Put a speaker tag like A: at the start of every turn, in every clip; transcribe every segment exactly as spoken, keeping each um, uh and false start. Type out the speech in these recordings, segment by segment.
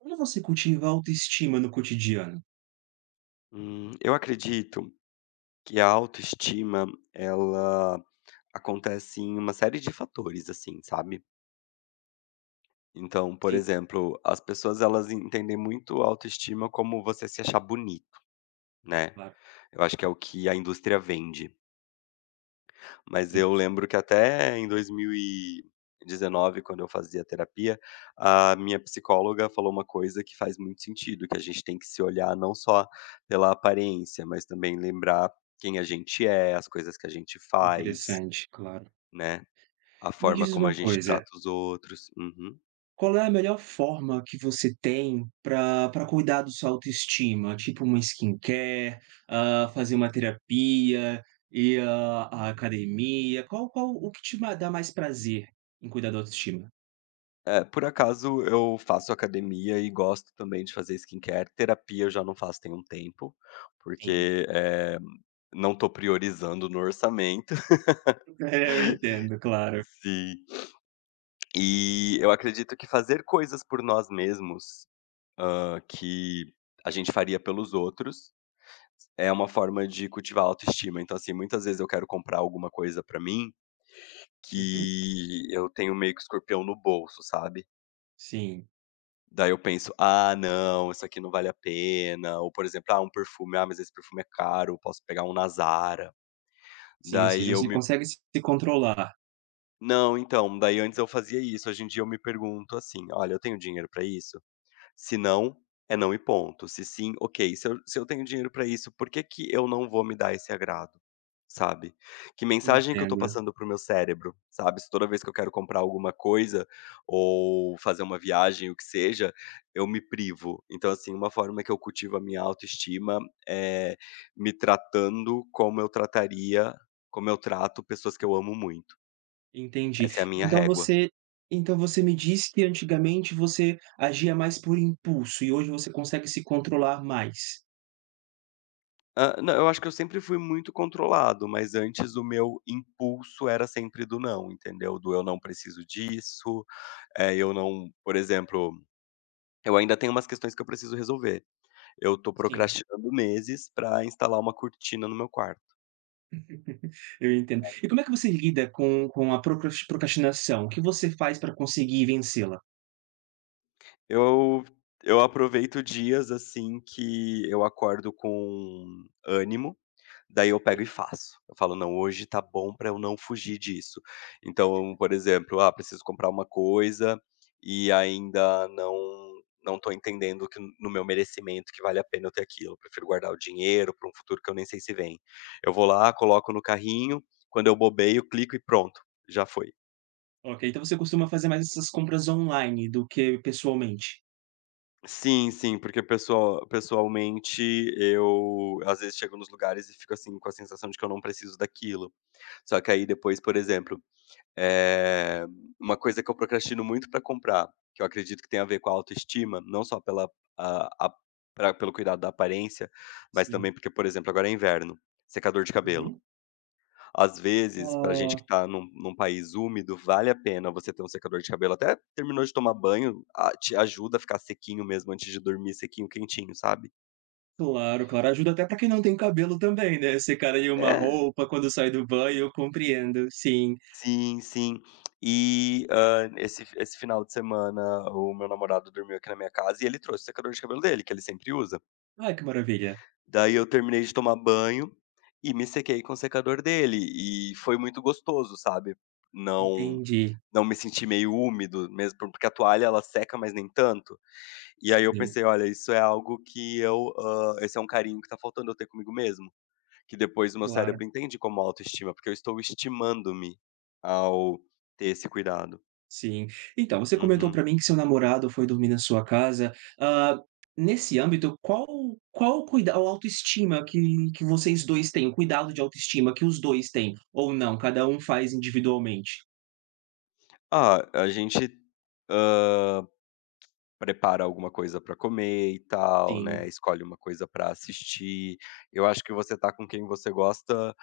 A: Como você cultiva a autoestima no cotidiano?
B: Hum, eu acredito que a autoestima, ela acontece em uma série de fatores, assim, sabe. Então, por
A: Sim,
B: exemplo, as pessoas elas entendem muito a autoestima como você se achar bonito, né.
A: claro,
B: Eu acho que é o que a indústria vende. Mas
A: sim.
B: eu lembro que até em dois mil e dezenove, quando eu fazia terapia, a minha psicóloga falou uma coisa que faz muito sentido, que a gente tem que se olhar não só pela aparência, mas também lembrar quem a gente é, as coisas que a gente faz,
A: Interessante, claro.
B: né, a
A: Me
B: forma
A: diz
B: como a
A: uma
B: gente
A: coisa,
B: trata os outros. Uhum.
A: qual é a melhor forma que você tem para para cuidar da sua autoestima? Tipo uma skincare, hã, fazer uma terapia, ir à à academia, qual qual o que te ma dá mais prazer em cuidar da autoestima?
B: É, por acaso eu faço academia e gosto também de fazer skincare. Terapia eu já não faço tem um tempo,
A: Sim.
B: porque, eh, não tô priorizando no orçamento.
A: É, eu entendo, claro.
B: Sim. E eu acredito que fazer coisas por nós mesmos, hã, que a gente faria pelos outros, é uma forma de cultivar a autoestima. Então, assim, muitas vezes eu quero comprar alguma coisa pra mim,
A: Uhum.
B: que eu tenho meio que escorpião no bolso, sabe.
A: Sim,
B: Daí eu penso: "Ah, não, isso aqui não vale a pena", ou por exemplo: "Ah, um perfume, ah, mas esse perfume é caro, posso pegar um na Zara".
A: sim, ou
B: Daí
A: seja,
B: eu
A: você
B: me
A: consegue se se controlar.
B: Não, então, daí antes eu fazia isso, hoje em dia eu me pergunto assim: "Olha, eu tenho dinheiro pra isso?". Se não, é não e ponto. Se sim, ok. Se eu se eu tenho dinheiro pra isso, por que que eu não vou me dar esse agrado, sabe? Que mensagem que eu tô
A: Entendo.
B: passando para o meu cérebro, sabe? Se toda vez que eu quero comprar alguma coisa ou fazer uma viagem, o que seja, eu me privo. Então, assim, uma forma que eu cultivo a minha autoestima é me tratando como eu trataria como eu trato pessoas que eu amo muito.
A: Entendi.
B: Essa é a minha
A: Então
B: régua.
A: você então você me disse que antigamente você agia mais por impulso e hoje você consegue se controlar mais.
B: Ah, não, eu acho que eu sempre fui muito controlado, mas antes o meu impulso era sempre do não, entendeu? Do eu não preciso disso, eh, eu não por exemplo, eu ainda tenho umas questões que eu preciso resolver. Eu tô
A: Sim,
B: procrastinando meses pra instalar uma cortina no meu quarto.
A: eu entendo. E como é que você lida com com a procras procrastinação? O que você faz para conseguir vencê-la?
B: Eu eu aproveito dias, assim, que eu acordo com ânimo. Daí eu pego e faço. Eu falo: "Não, hoje tá bom pra eu não fugir disso". Então, por exemplo, ah, preciso comprar uma coisa e ainda não não tô entendendo que no meu merecimento que vale a pena eu ter aquilo. Eu prefiro guardar o dinheiro pra um futuro que eu nem sei se vem. Eu vou lá, coloco no carrinho, quando eu bobeio, clico e pronto, já foi.
A: Ok, então você costuma fazer mais essas compras online do que pessoalmente?
B: Sim, sim, porque pessoal pessoalmente eu, às vezes, chego nos lugares e fico, assim, com a sensação de que eu não preciso daquilo. Só que aí depois, por exemplo, Eh, uma coisa que eu procrastino muito para comprar, que eu acredito que tem a ver com a autoestima, não só pela a a pra pelo cuidado da aparência, mas
A: Sim.
B: também porque, por exemplo, agora é inverno, secador de cabelo.
A: Uhum.
B: Às vezes, para gente que
A: Ah,
B: está num num país úmido, vale a pena você ter um secador de cabelo, até terminou de tomar banho, a te ajuda a ficar sequinho mesmo antes de dormir, sequinho, quentinho, sabe.
A: claro, claro. Ajuda até para quem não tem cabelo também, né, secar ali uma
B: É.
A: roupa quando sai do banho, eu compreendo, sim.
B: Sim, sim. E, hã, esse esse final de semana o meu namorado dormiu aqui na minha casa e ele trouxe o secador de cabelo dele, que ele sempre usa.
A: Ah, que maravilha.
B: Daí eu terminei de tomar banho e me sequei com o secador dele e foi muito gostoso, sabe. Não
A: Entendi.
B: não me senti meio úmido mesmo, porque a toalha ela seca, mas nem tanto. E aí eu
A: Sim,
B: pensei: "Olha, isso é algo que eu, hã, esse é um carinho que tá faltando eu ter comigo mesmo", que depois o meu
A: claro,
B: cérebro entende como autoestima, porque eu estou estimando-me ao ter esse cuidado.
A: sim. Então, você comentou para
B: Uhum.
A: mim que seu namorado foi dormir na sua casa. Ah, nesse âmbito, qual qual cuida ou autoestima que que vocês dois têm? O cuidado de autoestima que os dois têm, ou não, cada um faz individualmente?
B: Ah, a gente, hã, prepara alguma coisa pra comer e tal, né,
A: Sim,
B: escolhe uma coisa pra assistir. Eu acho que você tá com quem você gosta,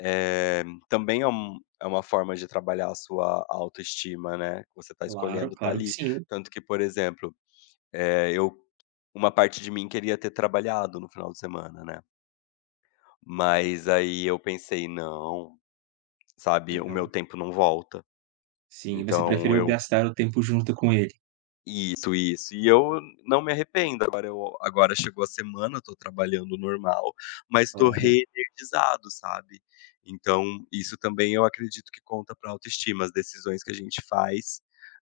B: eh, também é um é uma forma de trabalhar a sua autoestima, né, você tá
A: claro,
B: escolhendo tá
A: claro que
B: ali.
A: sim.
B: Tanto que, por exemplo, eh, eu uma parte de mim queria ter trabalhado no final de semana, né, mas aí eu pensei: "Não", sabe, o meu
A: Aham.
B: tempo não volta,
A: Sim, você
B: então
A: preferiu
B: eu
A: gastar o tempo junto com ele.
B: isso, isso. E eu não me arrependo, agora eu agora chegou a semana, tô trabalhando normal, mas tô
A: Claro,
B: reenergizado, sabe. Então isso também eu acredito que conta pra autoestima, as decisões que a gente faz,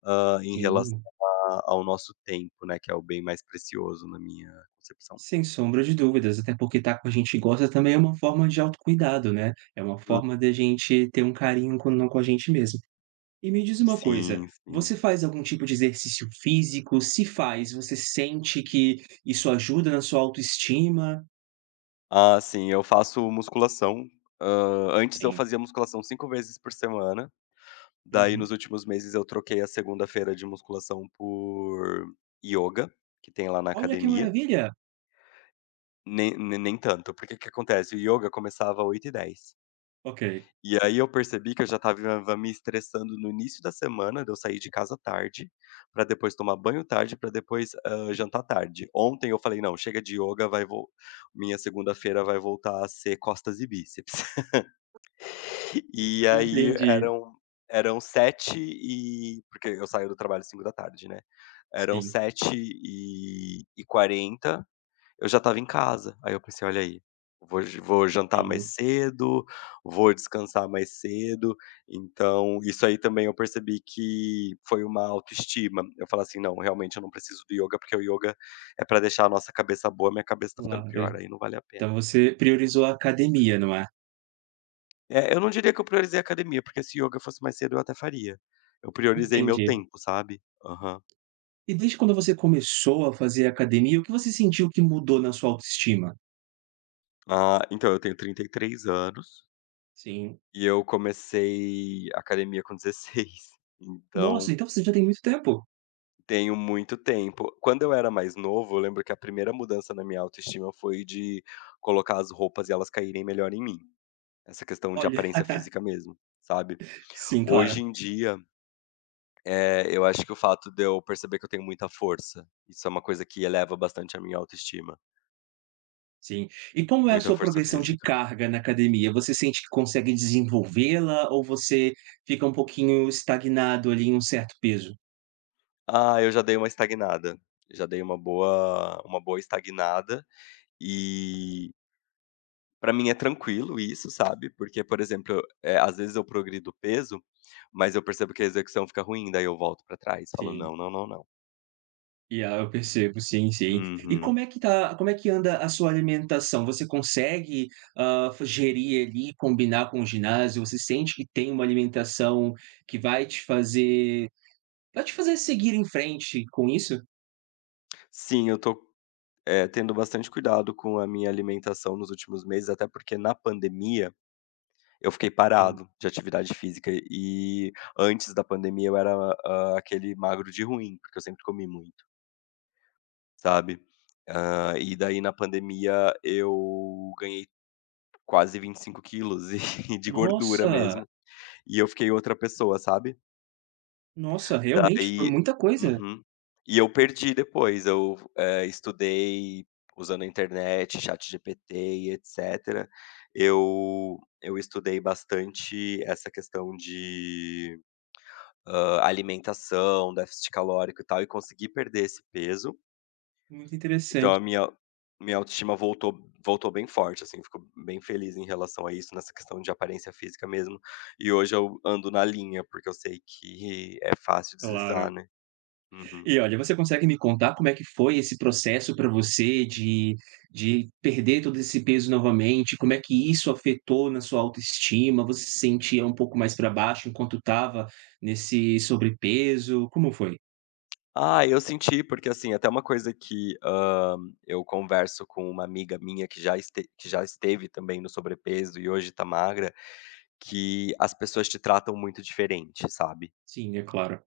B: hã, em relação
A: sim,
B: a- ao nosso tempo, né, que é o bem mais precioso na minha concepção.
A: sem sombra de dúvidas, até porque estar com a gente que gosta também é uma forma de autocuidado, né, é uma
B: Hum.
A: forma da gente ter um carinho com não com a gente mesmo. E me diz uma coisa,
B: Sim, sim.
A: você faz algum tipo de exercício físico? Se faz, você sente que isso ajuda na sua autoestima?
B: Ah, sim, eu faço musculação, hã, antes eu
A: Sim.
B: fazia musculação cinco vezes por semana. Daí, nos
A: Uhum.
B: últimos meses, eu troquei a segunda-feira de musculação por ioga, que tem lá na
A: Olha que
B: academia.
A: maravilha!
B: Nem ne nem tanto, porque o que acontece, o ioga começava às oito e dez.
A: Ok,
B: E aí eu percebi que eu já estava me estressando no início da semana, de eu sair de casa tarde, para depois tomar banho tarde, para depois, hã, jantar tarde. Ontem eu falei: "Não, chega de ioga, vai vol minha segunda-feira vai voltar a ser costas e bíceps". E aí
A: entendi.
B: eram eram sete e porque eu saio do trabalho às cinco da tarde, né. Eram
A: Sim,
B: sete e e quarenta. Eu já estava em casa. Aí eu pensei: "Olha aí, vou j vou jantar mais
A: sim,
B: cedo, vou descansar mais cedo". Então isso aí também eu percebi que foi uma autoestima. Eu falar assim: "Não, realmente eu não preciso do yoga porque o yoga é pra deixar a nossa cabeça boa, minha cabeça tá ficando pior,
A: claro.
B: aí não vale a pena".
A: Então você priorizou a academia, não é?
B: É, eu não diria que eu priorizei a academia, porque se yoga fosse mais cedo eu até faria. Eu priorizei meu
A: Entendi.
B: tempo, sabe? Aham.
A: E desde quando você começou a fazer academia, o que você sentiu que mudou na sua autoestima?
B: Ah, então eu tenho trinta e três anos.
A: Sim.
B: E eu comecei academia com dezesseis,
A: Nossa,
B: então
A: então você já tem muito tempo.
B: tenho muito tempo. Quando eu era mais novo, eu lembro que a primeira mudança na minha autoestima foi de colocar as roupas e elas caírem melhor em mim. Essa questão de
A: Olha.
B: aparência física mesmo, sabe?
A: Sim,
B: Hoje
A: claro.
B: em dia, eh, eu acho que o fato de eu perceber que eu tenho muita força, isso é uma coisa que eleva bastante a minha autoestima,
A: Sim. E como é a
B: muita
A: sua
B: força
A: progressão de
B: física.
A: carga na academia? Você sente que consegue desenvolvê-la ou você fica um pouquinho estagnado ali em um certo peso?
B: Ah, eu já dei uma estagnada, já dei uma boa uma boa estagnada, e pra mim é tranquilo isso, sabe, porque, por exemplo, eh, às vezes eu progrido peso, mas eu percebo que a execução fica ruim, daí eu volto pra trás, falo:
A: Sim.
B: "Não, não, não, não".
A: E ah, eu percebo, sim, sim. E como
B: Uhum.
A: é que tá, como é que anda a sua alimentação? Você consegue, ah, fa- gerir ali, combinar com o ginásio? Você sente que tem uma alimentação que vai te fazer, vai te fazer seguir em frente com isso?
B: Sim, eu tô, eh, tendo bastante cuidado com a minha alimentação nos últimos meses, até porque na pandemia eu fiquei
A: Sim.
B: parado de atividade física e antes da pandemia eu era, hã, aquele magro de ruim, porque eu sempre comi muito, sabe. Hã, e daí na pandemia eu ganhei quase vinte e cinco quilos e de gordura
A: Nossa,
B: mesmo. E eu fiquei outra pessoa, sabe.
A: nossa, realmente foi
B: Daí,
A: muita coisa.
B: uhum. E eu perdi depois, eu, eh, estudei usando a internet, ChatGPT e etcétera. Eu eu estudei bastante essa questão de, hã, alimentação, déficit calórico e tal, e consegui perder esse peso.
A: Muito
B: Então
A: interessante,
B: a minha minha autoestima voltou voltou bem forte, assim, fico bem feliz em relação a isso, nessa questão de aparência física mesmo. E hoje eu ando na linha, porque eu sei que é fácil
A: claro.
B: deslizar, né. Uhum.
A: E olha, você consegue me contar como é que foi esse processo para você de de perder todo esse peso novamente? Como é que isso afetou na sua autoestima? Você se sentia um pouco mais para baixo enquanto estava nesse sobrepeso? Como foi?
B: Ah, eu senti, porque, assim, até uma coisa que, hã, eu converso com uma amiga minha que já este que já esteve também no sobrepeso e hoje tá magra, que as pessoas te tratam muito diferente, sabe.
A: Sim, é claro,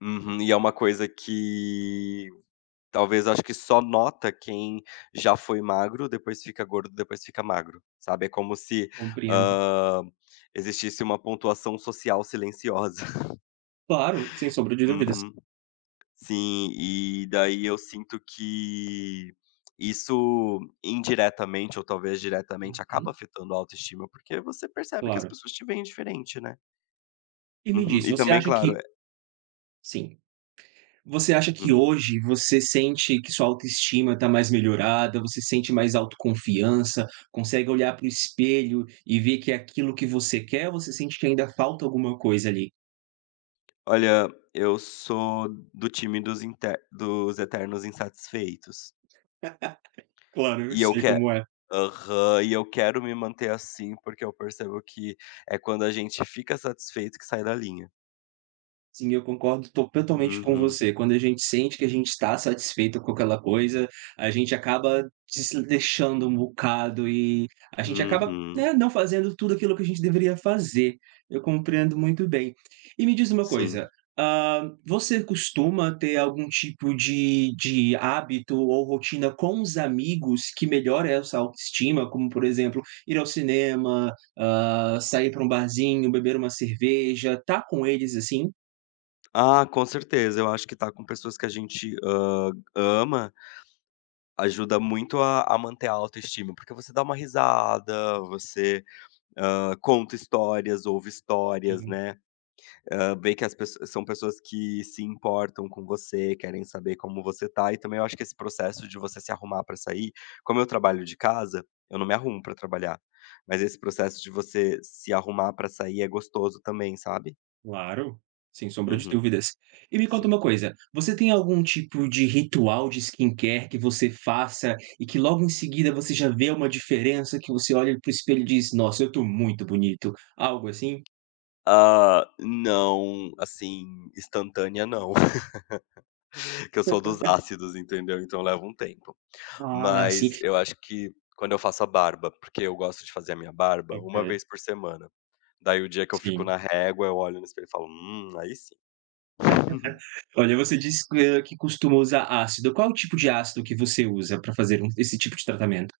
B: Uhum. E é uma coisa que talvez acho que só nota quem já foi magro, depois fica gordo, depois fica magro, sabe, é como se,
A: compreendo.
B: hã, existisse uma pontuação social silenciosa.
A: Claro, sem sombra de dúvidas.
B: Uhum. Sim, e daí eu sinto que isso indiretamente ou talvez diretamente acaba
A: Uhum,
B: afetando a autoestima, porque você percebe que as
A: claro.
B: pessoas te veem diferente, né.
A: E me
B: Uhum.
A: diz,
B: E
A: você
B: também,
A: acha que
B: claro, eh
A: sim. Você acha que
B: hum,
A: hoje você sente que sua autoestima está mais melhorada, você sente mais autoconfiança, consegue olhar para o espelho e ver que é aquilo que você quer, ou você sente que ainda falta alguma coisa ali?
B: olha, eu sou do time dos inter dos eternos insatisfeitos.
A: Claro, eu
B: E eu
A: sei
B: que
A: como é.
B: Aham, e eu quero me manter assim, porque eu percebo que é quando a gente fica satisfeito que sai da linha.
A: Sim, eu concordo totalmente com
B: Uhum,
A: você. Quando a gente sente que a gente está satisfeito com aquela coisa, a gente acaba se deixando um bocado e a gente acaba,
B: uhum,
A: né, não fazendo tudo aquilo que a gente deveria fazer. Eu compreendo muito bem. E me diz uma coisa,
B: sim.
A: hã, você costuma ter algum tipo de de hábito ou rotina com os amigos que melhora essa autoestima, como, por exemplo, ir ao cinema, hã, sair para um barzinho, beber uma cerveja, tá com eles assim?
B: Ah, com certeza, eu acho que estar com pessoas que a gente, hã, ama, ajuda muito a a manter a autoestima, porque você dá uma risada, você, hã, conta histórias, ouve histórias,
A: Sim,
B: né. Hã, ver que as pesso são pessoas que se importam com você, querem saber como você tá e também eu acho que esse processo de você se arrumar pra sair como eu trabalho de casa, eu não me arrumo pra trabalhar, mas esse processo de você se arrumar pra sair é gostoso também, sabe.
A: claro, sem sombra de
B: Uhum,
A: dúvidas. E me conta
B: sim.
A: uma coisa, você tem algum tipo de ritual de skincare que você faça e que logo em seguida você já vê uma diferença que você olha pro espelho e diz: "Nossa, eu tô muito bonito", algo assim?
B: Ah, não, assim, instantânea não, que eu sou dos ácidos, entendeu, então leva um tempo.
A: Ah, sim.
B: Mas eu acho que quando eu faço a barba, porque eu gosto de fazer a minha barba uma
A: Ok,
B: vez por semana. Daí o dia que eu fico
A: sim.
B: na régua, eu olho no espelho e falo: "Hum, aí sim".
A: Olha, você disse que eh, que costuma usar ácido. Qual o tipo de ácido que você usa para fazer um esse tipo de tratamento?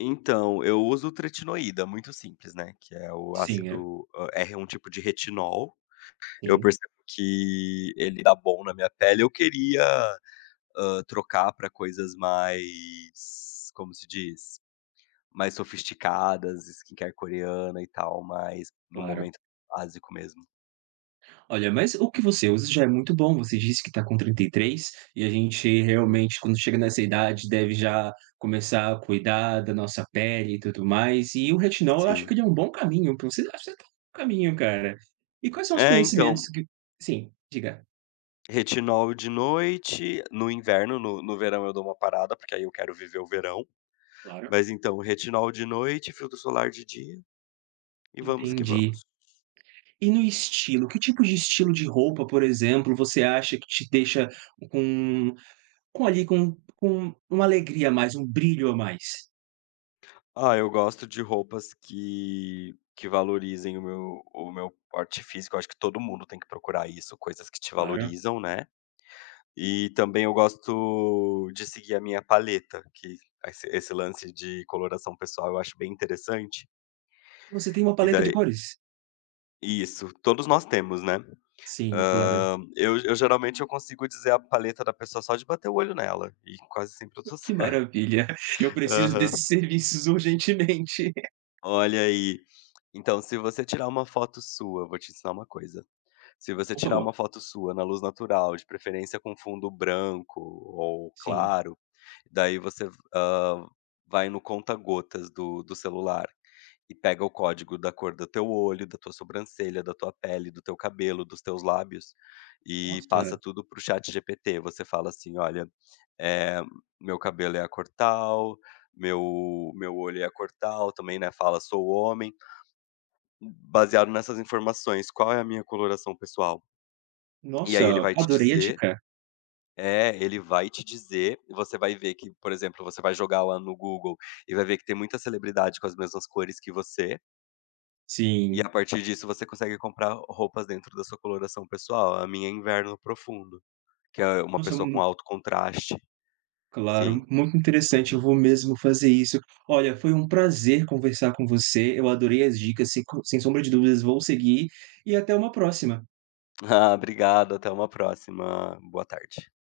B: Então, eu uso tretinoída, muito simples, né, que é o
A: Sim, é.
B: ácido hã, é um tipo de retinol. Eu
A: Sim,
B: percebo que ele dá bom na minha pele. Eu queria, hã, trocar para coisas mais, como se diz? Mais sofisticadas, skincare coreana e tal, mas no
A: claro.
B: momento básico mesmo.
A: Olha, mas o que você usa já é muito bom. Você disse que está com trinta e três e a gente realmente, quando chega nessa idade, deve já começar a cuidar da nossa pele e tudo mais. E o retinol, eu acho
B: Sim.
A: que ele é um bom caminho para você. Acho que você está no caminho, cara. E quais são os
B: É,
A: conhecimentos
B: então
A: que. Sim, diga.
B: retinol de noite, no inverno, no no verão eu dou uma parada, porque aí eu quero viver o verão,
A: Claro.
B: mas então retinol de noite, filtro solar de dia e vamos que
A: Entendi.
B: vamos.
A: E no estilo, que tipo de estilo de roupa, por exemplo, você acha que te deixa com, com ali, com, com uma alegria a mais, um brilho a mais?
B: Ah, eu gosto de roupas que que valorizem o meu o meu porte físico, eu acho que todo mundo tem que procurar isso, coisas que te
A: Claro.
B: valorizam, né. E também eu gosto de seguir a minha paleta, que esse esse lance de coloração pessoal eu acho bem interessante,
A: Você tem uma
B: e
A: paleta de
B: daí
A: cores?
B: isso, todos nós temos, né.
A: Sim, claro.
B: Hã, eu eu geralmente eu consigo dizer a paleta da pessoa só de bater o olho nela, e quase sempre eu tô
A: Que
B: certo.
A: maravilha. Eu preciso
B: Aham.
A: desses serviços urgentemente.
B: Olha aí, então se você tirar uma foto sua vou te ensinar uma coisa, se você
A: Por
B: tirar
A: favor.
B: uma foto sua na luz natural, de preferência com fundo branco ou
A: Sim.
B: claro, daí você, hã, vai no conta gotas do do celular e pega o código da cor do teu olho, da tua sobrancelha, da tua pele, do teu cabelo, dos teus lábios, e
A: Nossa,
B: passa tudo para o ChatGPT. Você fala assim: "Olha, eh, meu cabelo é a cor tal, meu meu olho é a cor tal", também, né, fala: "Sou homem", baseado nessas informações, qual é a minha coloração pessoal? E
A: nossa,
B: aí ele vai te
A: adorei a
B: dizer
A: dica.
B: é, ele vai te dizer, e você vai ver que, por exemplo, você vai jogar lá no Google e vai ver que tem muita celebridade com as mesmas cores que você. E
A: Sim.
B: a partir disso você consegue comprar roupas dentro da sua coloração pessoal. A minha é inverno profundo, que é uma
A: Nossa,
B: pessoa com
A: mu
B: alto contraste.
A: claro,
B: Sim.
A: muito interessante, eu
B: Uhum.
A: vou mesmo fazer isso. Olha, foi um prazer conversar com você, eu adorei as dicas, sem co sem sombra de dúvidas, vou seguir e até uma próxima.
B: Ah, obrigado, até uma próxima. Boa tarde.